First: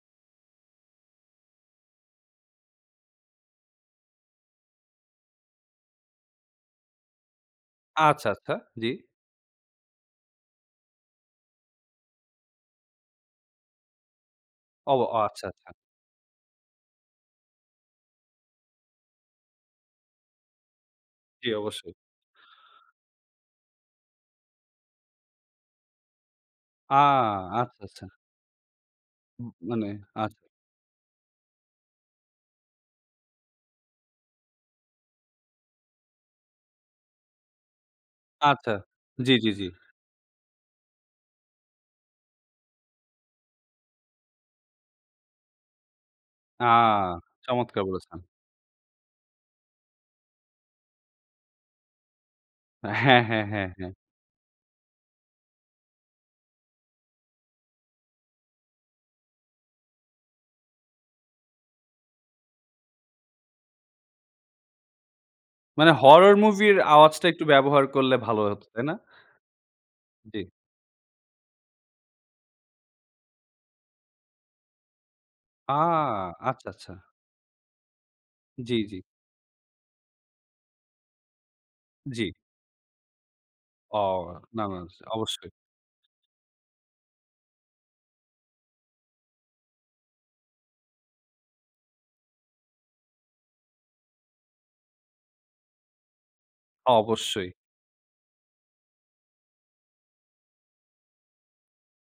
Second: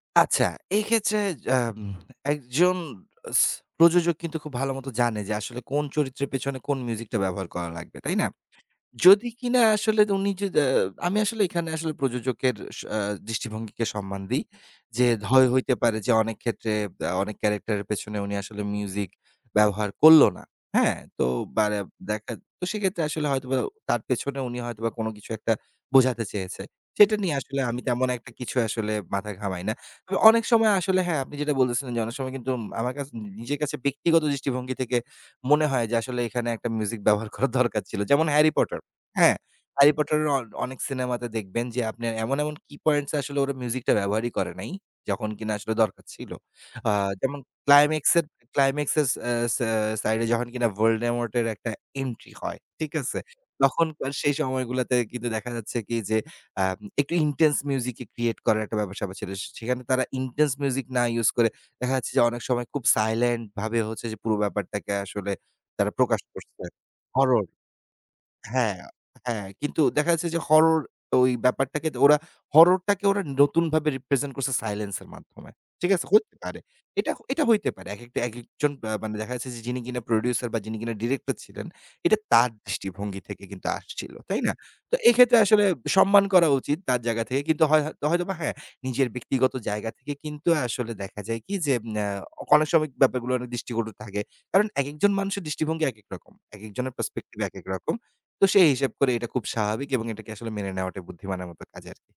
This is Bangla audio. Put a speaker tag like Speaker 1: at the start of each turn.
Speaker 1: আচ্ছা। এক্ষেত্রে জাম একজন স প্রযোজক কিন্তু খুব ভালো মতো জানে যে আসলে কোন চরিত্রের পেছনে কোন মিউজিকটা ব্যবহার করা লাগবে, তাই না?
Speaker 2: আচ্ছা, আচ্ছা। জ্বি।
Speaker 1: যদি কিনা আসলে উনি যদা আমি আসলে এখানে আসলে প্রযোজকের স আ দৃষ্টিভঙ্গিকে সম্মান দেই।
Speaker 2: অব
Speaker 1: যে
Speaker 2: অ আচ্ছা,
Speaker 1: হয়
Speaker 2: আচ্ছা।
Speaker 1: হইতে পারে যে অনেক ক্ষেত্রে আ অনেক ক্যারেক্টারের পেছনে উনি আসলে মিউজিক ব্যবহার করল না, হ্যাঁ, তো
Speaker 2: জ্বি,
Speaker 1: বারে
Speaker 2: অবশ্যই।
Speaker 1: দেখাত তো সেক্ষেত্রে আসলে হয়তোবা তার পেছনে উনি হয়তোবা কোন কিছু একটা বোঝাতে চেয়েছে,
Speaker 2: আ!
Speaker 1: সেটা নিয়ে আসলে আমি
Speaker 2: আচ্ছা, আচ্ছা।
Speaker 1: তেমন একটা কিছু আসলে মাথা
Speaker 2: উম
Speaker 1: ঘামাই না।
Speaker 2: মানে
Speaker 1: তবে
Speaker 2: আচ্ছা।
Speaker 1: অনেক সময় আসলে হ্যাঁ, আপনি যেটা বলতেছিলেন, যে অনেক সময় কিন্তু উম আমার কাছ নিজের কাছে ব্যক্তিগত দৃষ্টিভঙ্গি থেকে মনে হয় যে, আসলে এখানে একটা মিউজিক ব্যবহার করা দরকার ছিল যেমন 'হ্যারি
Speaker 2: আচ্ছা,
Speaker 1: পটার'
Speaker 2: জ্বি,
Speaker 1: হ্যাঁ।
Speaker 2: জ্বি, জ্বি।
Speaker 1: হ্যারিপটারের অ অনেক সিনেমাতে দেখবেন যে আপনার এমন এমন কি পয়েন্টস আসলে ওরা মিউজিকটা ব্যবহারই করে নাই, যখন কিনা আসলে দরকার ছিল।
Speaker 2: আ!
Speaker 1: আ যেমন
Speaker 2: চমৎকার বলেছেন।
Speaker 1: ক্লাইমেক্সের, ক্লাইমেক্সসেস, এ্যা স্যা সাইড এ যখন কিনা 'ভলডেমর্ট' এর একটা এন্ট্রি হয়, ঠিক আছে।
Speaker 2: হ্যাঁ, হ্যাঁ, হ্যাঁ, হ্যাঁ।
Speaker 1: তখনকার সেই সময়গুলাতে কিন্তু দেখা যাচ্ছে কি যে, আম একটু intense music ই create করার একটা ব্যাপার-স্যাপার ছিল। সেখানে তারা intense music না ইউস করে দেখা যাচ্ছে যে, অনেক সময় খুব সাইলেন্ট ভাবে হচ্ছে যে পুরো ব্যাপারটাকে আসলে তারা
Speaker 2: মানে
Speaker 1: প্রকাশ
Speaker 2: হরর
Speaker 1: করছে।
Speaker 2: মুভির আওয়াজটা একটু
Speaker 1: হরর
Speaker 2: ব্যবহার করলে ভালো হত,
Speaker 1: হ্যাঁ,
Speaker 2: তাই না?
Speaker 1: হ্যাঁ কিন্তু দেখা যাচ্ছে যে
Speaker 2: জ্বি।
Speaker 1: হরর ওই ব্যাপারটাকে ওরা, হররটাকে ওরা নতুনভাবে রিপ্রেজেন্ট করছে সাইলেন্স এর মাধ্যমে,
Speaker 2: আ!
Speaker 1: ঠিক আছে? হইতে পারে,
Speaker 2: আচ্ছা, আচ্ছা।
Speaker 1: এটা এটা হইতে পারে। একেকটা, একেকজন
Speaker 2: জ্বি,
Speaker 1: বা
Speaker 2: জ্বি।
Speaker 1: মানে দেখা যাচ্ছে যে যিনি কিনা প্রোডিউসার বা যিনি কিনা ডিরেক্টর ছিলেন। এটা
Speaker 2: জ্বি।
Speaker 1: তার দৃষ্টিভঙ্গি থেকে কিন্তু আসছিলো,
Speaker 2: অও!
Speaker 1: তাই না?
Speaker 2: না, না,
Speaker 1: তো এই ক্ষেত্রে
Speaker 2: অবশ্যই।
Speaker 1: আসলে সম্মান করা উচিত তার জায়গা থেকে কিন্তু হয় হয় হয়তোবা হ্যাঁ, নিজের ব্যক্তিগত জায়গা থেকে কিন্তু আসলে দেখা যায় কি যে, আ অনেক সময় ব্যাপারগুলো অনেক দৃষ্টিকটু থাকে, কারণ একেকজন মানুষের দৃষ্টিভঙ্গি একেক রকম, একেকজনের পার্সপেক্টিভ
Speaker 2: অবশ্যই।
Speaker 1: একেক রকম। তো সেই হিসাব করে এটা খুব স্বাভাবিক এবং এটাকে মেনে নেওয়াটাই বুদ্ধিমানের মতো কাজ আরকি।